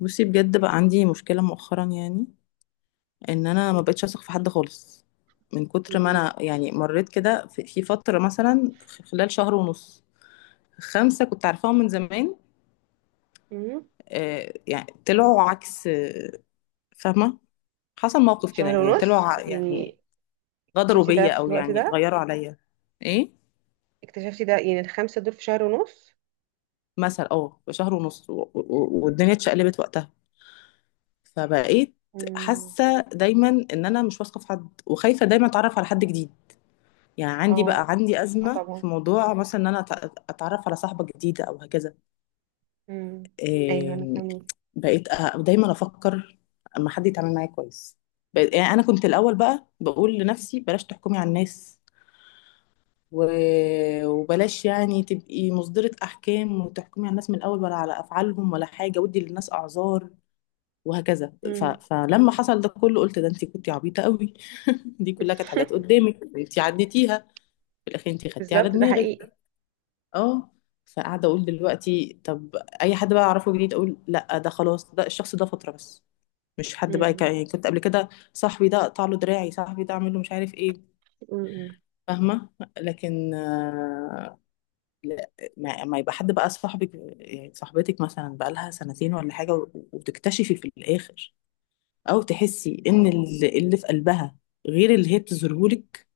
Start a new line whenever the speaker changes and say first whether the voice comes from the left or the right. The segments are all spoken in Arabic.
left: بصي، بجد بقى عندي مشكلة مؤخرا يعني ان انا ما بقتش اثق في حد خالص. من كتر ما
right: مم.
left: انا يعني مريت كده في فترة مثلا خلال شهر ونص. خمسة كنت عارفاهم من زمان.
right: مم.
left: يعني طلعوا عكس. فاهمة؟ حصل موقف كده،
right: شهر
left: يعني طلعوا
right: ونص
left: يعني
right: يعني؟
left: غدروا
right: اكتشفتي ده
left: بيا
right: في
left: او
right: الوقت
left: يعني
right: ده؟
left: غيروا عليا. ايه،
right: اكتشفتي ده يعني الخمسة دول في شهر ونص؟
left: مثلا بشهر ونص والدنيا اتشقلبت وقتها. فبقيت
right: مم.
left: حاسة دايما ان انا مش واثقة في حد، وخايفة دايما اتعرف على حد جديد. يعني
right: اه،
left: بقى عندي
right: اه،
left: أزمة
right: طبعا.
left: في موضوع مثلا إن أنا أتعرف على صاحبة جديدة أو هكذا.
right: مم. ايوه، انا
left: إيه،
right: فاهمة.
left: بقيت دايما أفكر أما حد يتعامل معايا كويس. يعني أنا كنت الأول بقى بقول لنفسي بلاش تحكمي على الناس، وبلاش يعني تبقي مصدرة أحكام وتحكمي على الناس من الأول ولا على أفعالهم ولا حاجة، ودي للناس أعذار وهكذا.
right: مم.
left: فلما حصل ده كله قلت ده انت كنتي عبيطة قوي. دي كلها كانت حاجات قدامك انت عديتيها، في الأخير انت خدتي على
right: بالظبط، ده حقيقي.
left: دماغك. اه. فقاعده اقول دلوقتي، طب اي حد بقى اعرفه جديد اقول لا، ده خلاص، ده الشخص ده فتره بس. مش حد بقى
right: مم.
left: يعني كنت قبل كده صاحبي ده اقطع له دراعي، صاحبي ده اعمل له مش عارف ايه.
right: مم.
left: فاهمه؟ لكن لا. ما يبقى حد بقى صاحبك، يعني صاحبتك مثلا بقى لها سنتين ولا حاجه وتكتشفي في الاخر او تحسي ان اللي في قلبها غير اللي هي بتظهرهولك.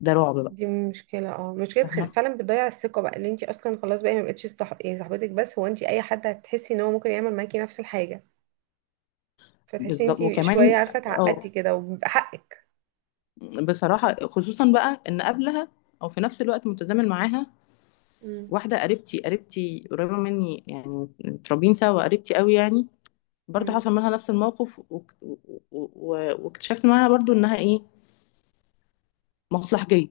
left: ده رعب بقى.
right: دي مشكلة، اه، مشكلة
left: فاهمه.
right: فعلا بتضيع الثقة بقى، اللي انت اصلا خلاص بقى ما بقتش يعني صاحبتك، بس هو انت اي حد هتحسي ان هو ممكن يعمل معاكي نفس الحاجة. فتحسي ان
left: بالظبط،
right: انت
left: وكمان
right: شوية عارفة
left: اه،
right: اتعقدتي كده، وبيبقى حقك.
left: بصراحة خصوصا بقى ان قبلها، او في نفس الوقت متزامن معاها،
right: مم.
left: واحدة قريبتي، قريبة مني يعني، متربيين سوا، قريبتي قوي يعني. برضه
right: مم.
left: حصل منها نفس الموقف واكتشفت معاها برضه انها ايه، مصلحجية.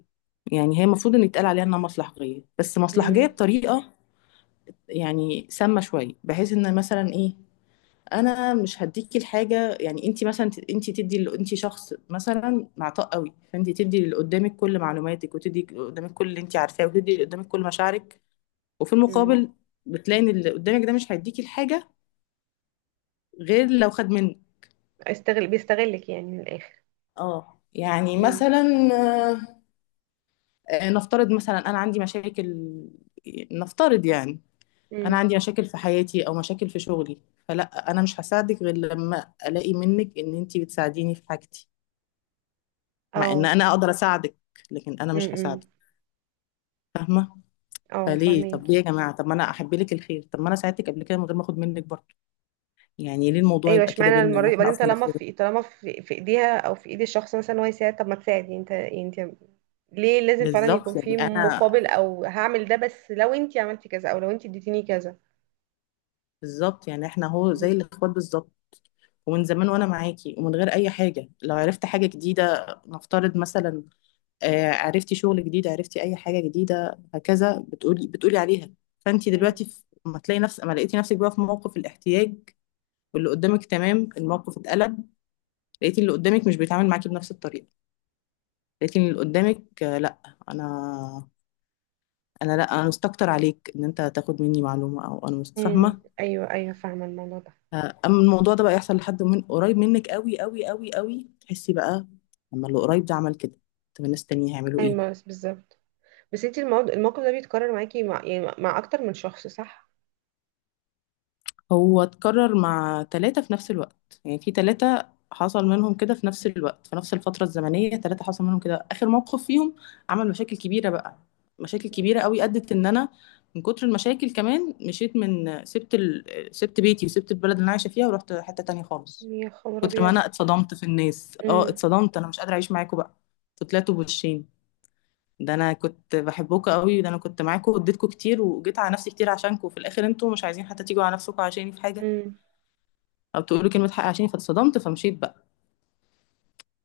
left: يعني هي المفروض ان يتقال عليها انها مصلحجية، بس مصلحجية
right: امم.
left: بطريقة يعني سامة شوية، بحيث ان مثلا ايه، انا مش هديكي الحاجه. يعني انت مثلا انت تدي انت شخص مثلا معطاء قوي، فانت تدي اللي قدامك كل معلوماتك، وتدي اللي قدامك كل اللي انت عارفاه، وتدي اللي قدامك كل مشاعرك. وفي
right: مم.
left: المقابل بتلاقي ان اللي قدامك ده مش هيديكي الحاجه غير لو خد منك.
right: استغل، بيستغلك يعني من الاخر.
left: اه، يعني
right: مم.
left: مثلا. آه، نفترض مثلا انا عندي مشاكل، نفترض يعني انا
right: مم.
left: عندي مشاكل في حياتي او مشاكل في شغلي، فلا انا مش هساعدك غير لما الاقي منك ان انت بتساعديني في حاجتي. مع ان
right: او...
left: انا اقدر اساعدك، لكن انا مش
right: مم.
left: هساعدك. فاهمه؟
right: او
left: فليه؟ طب ليه
right: فهميكي.
left: يا جماعه؟ طب ما انا احب لك الخير، طب ما انا ساعدتك قبل كده من غير ما اخد منك برضه. يعني ليه الموضوع
right: ايوه،
left: يبقى كده
right: اشمعنى
left: بينا
right: المره دي؟
left: واحنا
right: بعدين
left: اصلا
right: طالما
left: اخوات؟
right: في، طالما في ايديها او في ايد الشخص مثلا ان هو يساعد، طب ما تساعد. يعني انت، يعني انت ليه لازم فعلا يكون
left: بالظبط.
right: في
left: يعني انا،
right: مقابل، او هعمل ده بس لو انت عملتي كذا او لو انت اديتيني كذا؟
left: بالظبط، يعني احنا هو زي
right: مم.
left: الاخوات بالظبط. ومن زمان وانا معاكي ومن غير اي حاجه، لو عرفت حاجه جديده نفترض مثلا، عرفتي شغل جديد، عرفتي اي حاجه جديده هكذا بتقولي عليها. فانت
right: مم.
left: دلوقتي ما تلاقي نفس ما لقيتي نفسك بقى في موقف الاحتياج، واللي قدامك تمام، الموقف اتقلب. لقيتي اللي قدامك مش بيتعامل معاكي بنفس الطريقه. لقيتي اللي قدامك لا، انا، انا لا، انا مستكتر عليك ان انت تاخد مني معلومه، او انا مش
right: امم.
left: فاهمه.
right: ايوه، ايوه، فاهمه الموضوع ده.
left: اما الموضوع ده بقى يحصل لحد من قريب منك قوي قوي قوي قوي، تحسي بقى، لما اللي قريب ده عمل كده طب الناس التانية هيعملوا ايه؟
right: ايوه بس بالظبط، بس انت الموضوع الموقف ده بيتكرر معاكي مع يعني مع اكتر من شخص، صح؟
left: هو اتكرر مع ثلاثة في نفس الوقت. يعني في ثلاثة حصل منهم كده في نفس الوقت، في نفس الفترة الزمنية. ثلاثة حصل منهم كده، آخر موقف فيهم عمل مشاكل كبيرة بقى، مشاكل كبيرة قوي أدت إن أنا من كتر المشاكل كمان مشيت من سبت بيتي وسبت البلد اللي أنا عايشة فيها ورحت حتة تانية خالص.
right: يا خبر
left: كتر ما
right: ابيض.
left: أنا اتصدمت في الناس، اتصدمت أنا مش قادرة أعيش معاكم بقى. انتوا طلعتوا بوشين. ده أنا كنت بحبكم قوي، ده أنا كنت معاكم واديتكم كتير وجيت على نفسي كتير عشانكم، وفي الآخر أنتوا مش عايزين حتى تيجوا على نفسكم عشاني في حاجة
right: امم.
left: او تقولي كلمه حق عشان، فاتصدمت فمشيت بقى.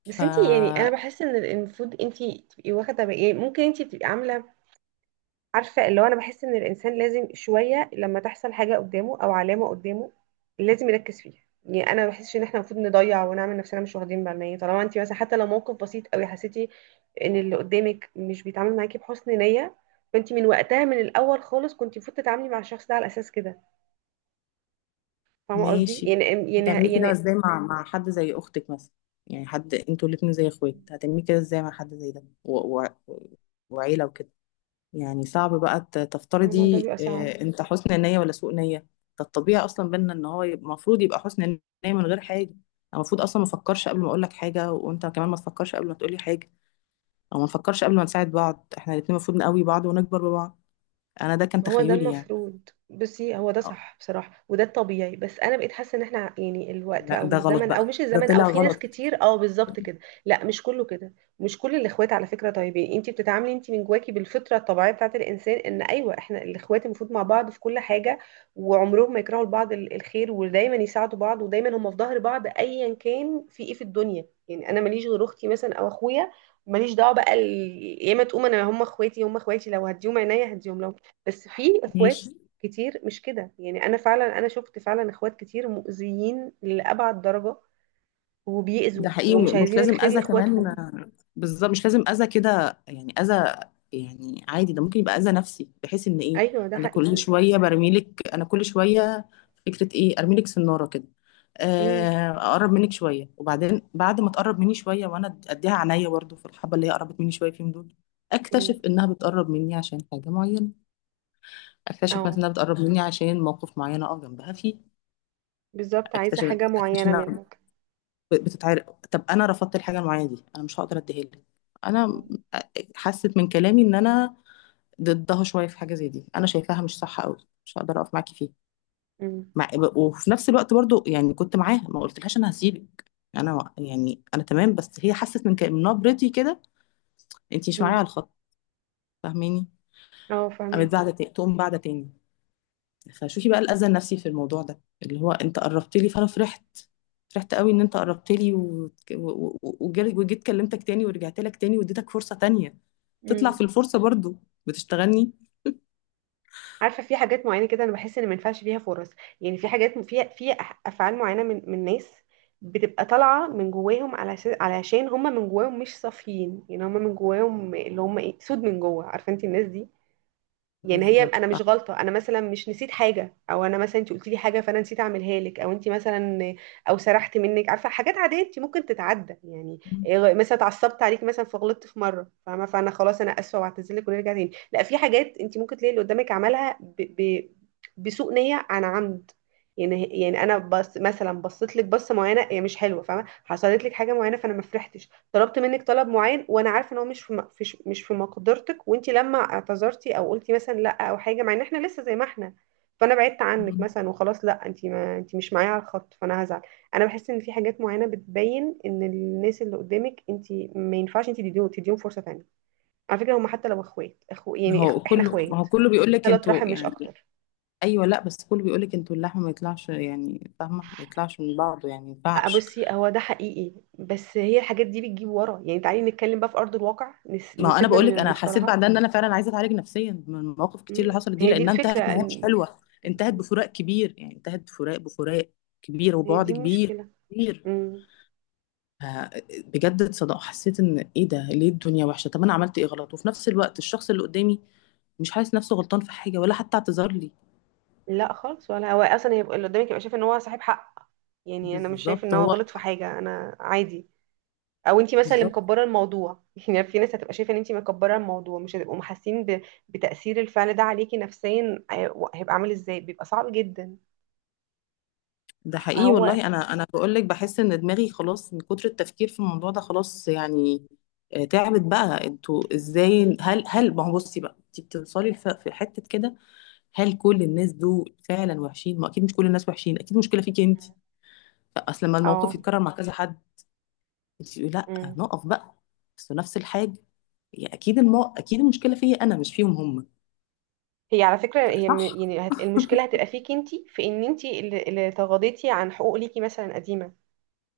right: بس انتي يعني انا
left: فماشي.
right: بحس ان المفروض انتي تبقي واخده بقى، يعني ممكن انتي تبقي عامله، عارفه اللي هو انا بحس ان الانسان لازم شويه لما تحصل حاجه قدامه او علامه قدامه لازم يركز فيها. يعني انا ما بحسش ان احنا المفروض نضيع ونعمل نفسنا مش واخدين بالنا. يعني طالما انتي مثلا حتى لو موقف بسيط قوي حسيتي ان اللي قدامك مش بيتعامل معاكي بحسن نيه، فانتي من وقتها من الاول خالص كنتي المفروض تتعاملي مع الشخص ده على اساس كده. فاهمه قصدي يعني؟ يعني
left: هتعملي كده
right: يعني
left: ازاي مع حد زي اختك مثلا؟ يعني حد انتوا الاتنين زي اخوات، هتعملي كده ازاي مع حد زي ده وعيله وكده؟ يعني صعب بقى
right: ما الموضوع
left: تفترضي
right: بيبقى صعب.
left: انت حسن نيه ولا سوء نيه. ده الطبيعي اصلا بينا ان هو المفروض يبقى حسن نيه من غير حاجه. أنا المفروض اصلا ما افكرش قبل ما اقول لك حاجه، وانت كمان ما تفكرش قبل ما تقولي حاجه، او ما نفكرش قبل ما نساعد بعض. احنا الاتنين المفروض نقوي بعض ونكبر ببعض. انا ده كان
right: ما هو ده
left: تخيلي يعني.
right: المفروض. بصي، هو ده صح بصراحة، وده الطبيعي. بس انا بقيت حاسة ان احنا يعني الوقت
left: لا
right: او
left: ده غلط
right: الزمن او
left: بقى،
right: مش
left: ده
right: الزمن، او
left: طلع
right: في ناس
left: غلط.
right: كتير، اه بالظبط كده. لا مش كله كده. مش كل الاخوات على فكرة طيبين. انتي بتتعاملي انتي من جواكي بالفطرة الطبيعية بتاعت الانسان ان ايوه احنا الاخوات المفروض مع بعض في كل حاجة، وعمرهم ما يكرهوا لبعض الخير، ودايما يساعدوا بعض، ودايما هم في ظهر بعض ايا كان في ايه في الدنيا. يعني انا ماليش غير اختي مثلا او اخويا، ماليش دعوه بقى يا اما تقوم انا، هم اخواتي، هم اخواتي لو هديهم عينيا هديهم، لو... بس في اخوات
left: ماشي.
right: كتير مش كده. يعني انا فعلا انا شفت فعلا اخوات كتير مؤذيين لأبعد درجة،
left: ده
right: وبيأذوا
left: حقيقي،
right: ومش
left: ومش
right: عايزين
left: لازم
right: الخير
left: اذى كمان.
right: لاخواتهم.
left: بالظبط، مش لازم اذى كده يعني اذى، يعني عادي. ده ممكن يبقى اذى نفسي بحيث ان ايه،
right: ايوه ده
left: انا كل
right: حقيقي.
left: شويه برميلك، انا كل شويه فكره ايه، ارميلك سناره كده.
right: امم.
left: اقرب منك شويه، وبعدين بعد ما تقرب مني شويه وانا اديها عينيا برضه، في الحبه اللي هي قربت مني شويه فيهم دول، اكتشف
right: امم.
left: انها بتقرب مني عشان حاجه معينه. اكتشف مثلا
right: اه،
left: انها بتقرب مني عشان موقف معين اقف جنبها فيه.
right: بالظبط عايزة حاجة
left: اكتشف
right: معينة
left: انها
right: منك.
left: بتتعرق. طب انا رفضت الحاجه المعينه دي، انا مش هقدر اديها لك. انا م- حست من كلامي ان انا ضدها شويه في حاجه زي دي، انا شايفاها مش صح قوي، مش هقدر اقف معاكي فيها.
right: امم.
left: مع... وفي نفس الوقت برضو، يعني كنت معاها ما قلتلهاش انا هسيبك، انا يعني انا تمام، بس هي حست من من نبرتي كده انت مش معايا على
right: امم.
left: الخط. فاهماني؟
right: اه
left: قامت
right: فاهمك.
left: بعد تقوم بعد تاني. فشوفي بقى الأذى النفسي في الموضوع ده، اللي هو انت قربت لي فانا فرحت، فرحت قوي ان انت قربت لي وجيت كلمتك تاني ورجعت لك تاني واديتك فرصة تانية، تطلع في الفرصة برضو بتشتغلني.
right: عارفه، في حاجات معينه كده انا بحس ان ما ينفعش فيها فرص. يعني في حاجات فيها في افعال معينه من ناس بتبقى طالعه من جواهم على علشان هم من جواهم مش صافيين. يعني هم من جواهم اللي هم ايه، سود من جوه، عارفه انت الناس دي؟ يعني هي
left: بالظبط
right: انا
left: صح.
right: مش غلطه، انا مثلا مش نسيت حاجه، او انا مثلا انت قلتي لي حاجه فانا نسيت اعملها لك، او انت مثلا، او سرحت منك. عارفه، حاجات عاديه انت ممكن تتعدى يعني. إيه، مثلا اتعصبت عليك مثلا فغلطت في مره، فاهمه، فانا خلاص انا اسفه واعتذرلك ونرجع تاني. لا، في حاجات انت ممكن تلاقي اللي قدامك عملها ب... بسوء نيه، عن عمد. يعني انا بس مثلا بصيت لك بصه معينه هي مش حلوه، فاهمه، حصلت لك حاجه معينه فانا ما فرحتش. طلبت منك طلب معين وانا عارفه ان هو مش في م- في ش- مش في مقدرتك، وانت لما اعتذرتي او قلتي مثلا لا او حاجه، مع ان احنا لسه زي ما احنا، فانا بعدت عنك
left: مم.
right: مثلا وخلاص. لا انت، ما انت مش معايا على الخط، فانا هزعل. انا بحس ان في حاجات معينه بتبين ان الناس اللي قدامك انت ما ينفعش انت تديهم فرصه تانية. على فكره، هم حتى لو اخوات، اخو
left: ما
right: يعني
left: هو
right: اخو احنا
left: كله،
right: اخوات
left: بيقول لك
right: ثلاث رحم،
left: انتوا
right: مش
left: يعني.
right: اكتر.
left: ايوه لا، بس كله بيقول لك انتوا اللحم ما يطلعش يعني. فاهمه؟ ما يطلعش من بعضه، يعني ما ينفعش.
right: بصي، هو ده حقيقي، بس هي الحاجات دي بتجيب ورا يعني. تعالي نتكلم بقى في ارض الواقع،
left: ما انا
right: نسيبنا
left: بقول
right: من
left: لك، انا حسيت
right: المصطلهات.
left: بعدها ان انا فعلا عايزه اتعالج نفسيا من المواقف الكتير اللي
right: مم.
left: حصلت دي،
right: هي دي
left: لانها انتهت
right: الفكرة
left: نهايه مش حلوه، انتهت بفراق كبير. يعني انتهت بفراق كبير.
right: هي
left: وبعد
right: دي
left: كبير.
right: مشكلة.
left: كبير.
right: امم.
left: ف- بجد اتصدق حسيت ان ايه ده؟ ليه الدنيا وحشه؟ طب انا عملت ايه غلط؟ وفي نفس الوقت الشخص اللي قدامي مش حاسس نفسه غلطان في حاجه ولا حتى اعتذر لي.
right: لا خالص، ولا هو اصلا يبقى اللي قدامك يبقى شايف ان هو صاحب حق. يعني انا مش شايف ان
left: بالظبط
right: هو
left: هو.
right: غلط في حاجة، انا عادي، او انتي مثلا اللي
left: بالظبط.
right: مكبرة الموضوع. يعني في ناس هتبقى شايفة ان انتي مكبرة الموضوع، مش هتبقوا محاسين بتأثير الفعل ده عليكي نفسيا. هيبقى عامل ازاي؟ بيبقى صعب جدا.
left: ده حقيقي
right: فهو...
left: والله. انا بقول لك بحس ان دماغي خلاص من كتر التفكير في الموضوع ده، خلاص يعني. تعبت بقى. انتوا ازاي؟ هل ما هو بصي بقى، انت بتوصلي في حته كده، هل كل الناس دول فعلا وحشين؟ ما اكيد مش كل الناس وحشين، اكيد المشكله فيكي انت، اصل لما الموقف
right: اه.
left: يتكرر مع كذا حد انت تقولي لا
right: امم.
left: نقف بقى، بس نفس الحاجه، يا اكيد اكيد المشكله فيا انا مش فيهم هم.
right: هي على فكرة، هي م-
left: صح.
right: يعني هت... المشكلة هتبقى فيكي انتي، في ان انتي اللي تغاضيتي عن حقوق ليكي مثلا قديمة،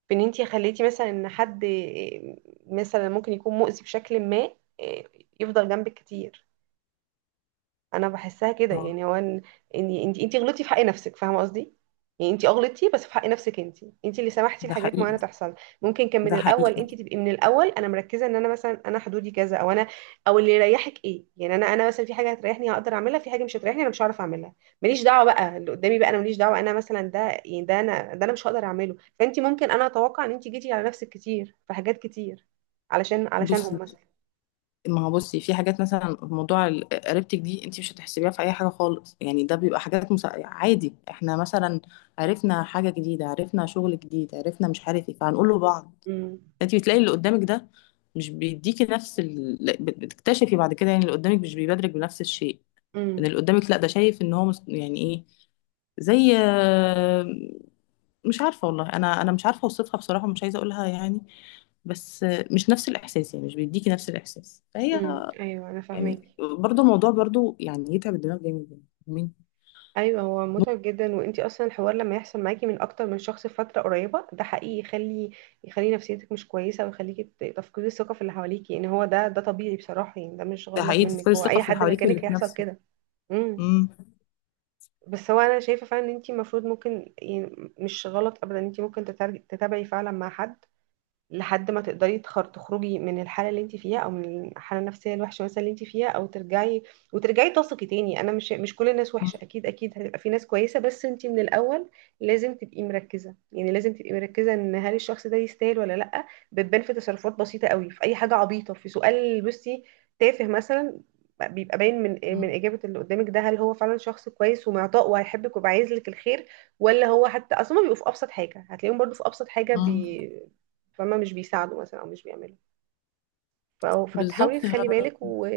right: في ان انتي خليتي مثلا ان حد آه، مثلا ممكن يكون مؤذي بشكل ما، آه، يفضل جنبك كتير. انا بحسها كده.
left: اه.
right: يعني هو ان انت غلطتي في حق نفسك، فاهمه قصدي؟ يعني انت غلطتي بس في حق نفسك انت، انت اللي سمحتي
left: ده
right: لحاجات
left: حقيقي.
right: معينه تحصل. ممكن كان من
left: ده
right: الاول
left: حقيقي.
right: انت تبقي، من الاول انا مركزه ان انا مثلا انا حدودي كذا، او انا، او اللي يريحك ايه. يعني انا مثلا في حاجه هتريحني هقدر اعملها، في حاجه مش هتريحني انا مش هعرف اعملها. ماليش دعوه بقى اللي قدامي، بقى انا ماليش دعوه. انا مثلا ده، يعني ده انا مش هقدر اعمله. فانت ممكن، انا اتوقع ان انت جيتي على نفسك كتير في حاجات كتير، علشان علشانهم
left: بصي.
right: مثلا.
left: ما هو بصي في حاجات مثلا موضوع قريبتك دي انت مش هتحسبيها في اي حاجه خالص، يعني ده بيبقى حاجات عادي. احنا مثلا عرفنا حاجه جديده، عرفنا شغل جديد، عرفنا مش عارف ايه، فهنقول له بعض.
right: امم.
left: انت بتلاقي اللي قدامك ده مش بيديكي نفس لا، بتكتشفي بعد كده يعني اللي قدامك مش بيبادرك بنفس الشيء، ان
right: امم.
left: اللي قدامك لا ده شايف ان هو يعني ايه، زي مش عارفه والله. انا مش عارفه اوصفها بصراحه، مش عايزه اقولها يعني، بس مش نفس الاحساس. يعني مش بيديكي نفس الاحساس فهي،
right: امم. ايوه انا فاهمك.
left: يعني برضه الموضوع برضه يعني يتعب الدماغ جامد يعني. مين؟
right: ايوه، هو متعب جدا. وانتي اصلا الحوار لما يحصل معاكي من اكتر من شخص في فتره قريبه، ده حقيقي يخلي نفسيتك مش كويسه، ويخليكي تفقدي الثقه في اللي حواليكي. يعني هو ده طبيعي بصراحه، يعني ده مش
left: ده
right: غلط
left: حقيقي، تفقدي
right: منك. هو
left: الثقة
right: اي
left: في اللي
right: حد
left: حواليك واللي
right: مكانك
left: في
right: هيحصل
left: نفسك.
right: كده. امم.
left: مم.
right: بس هو انا شايفه فعلا ان انتي المفروض ممكن يعني مش غلط ابدا ان انتي ممكن تتابعي فعلا مع حد لحد ما تقدري تخرجي من الحاله اللي انت فيها، او من الحاله النفسيه الوحشه مثلا اللي انت فيها، او ترجعي وترجعي تثقي تاني. انا مش كل الناس
left: مم.
right: وحشه، اكيد اكيد هيبقى في ناس كويسه. بس انت من الاول لازم تبقي مركزه، يعني لازم تبقي مركزه ان هل الشخص ده يستاهل ولا لا. بتبان في تصرفات بسيطه قوي، في اي حاجه عبيطه، في سؤال بصي تافه مثلا، بيبقى باين من
left: مم.
right: اجابه اللي قدامك ده هل هو فعلا شخص كويس ومعطاء وهيحبك وبيبقى عايز لك الخير، ولا هو حتى اصلا. بيبقوا في ابسط حاجه، هتلاقيهم برضو في ابسط حاجه
left: مم.
right: بي... فما مش بيساعدوا مثلا او مش بيعملوا. فتحاولي
left: بالظبط.
right: تخلي بالك و...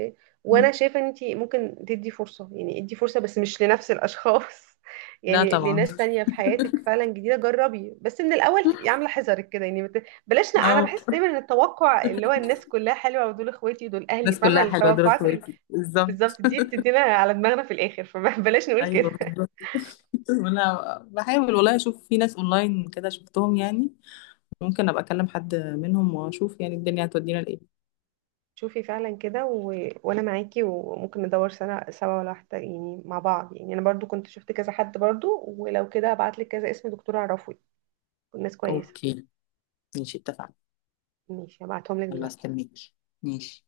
right: وانا
left: مم.
right: شايفه ان انت ممكن تدي فرصه، يعني ادي فرصه بس مش لنفس الاشخاص.
left: لا
right: يعني
left: طبعا.
right: لناس تانية في حياتك فعلا جديده. جربي بس من الاول تبقي عامله حذرك كده. يعني انا
left: أو
right: بحس دايما ان التوقع اللي هو الناس كلها حلوه ودول اخواتي ودول اهلي،
left: الناس
right: فاهمه
left: كلها حلوة دول
right: التوقعات
left: اخواتي بالظبط.
right: بالظبط دي بتدينا على دماغنا في الاخر، فبلاش نقول
left: ايوه
right: كده.
left: بالظبط. وانا بحاول والله اشوف في ناس اونلاين كده شفتهم يعني، ممكن ابقى اكلم حد منهم واشوف يعني الدنيا هتودينا لايه.
right: شوفي فعلا كده، و... وانا معاكي. وممكن ندور سنة سوا ولا واحدة يعني مع بعض. يعني انا برضو كنت شفت كذا حد برضو، ولو كده هبعتلك كذا اسم دكتور اعرفه، ناس كويسة.
left: اوكي. ماشي، اتفقنا.
right: ماشي هبعتهم لك
left: يلا
right: دلوقتي.
left: استنيك. ماشي.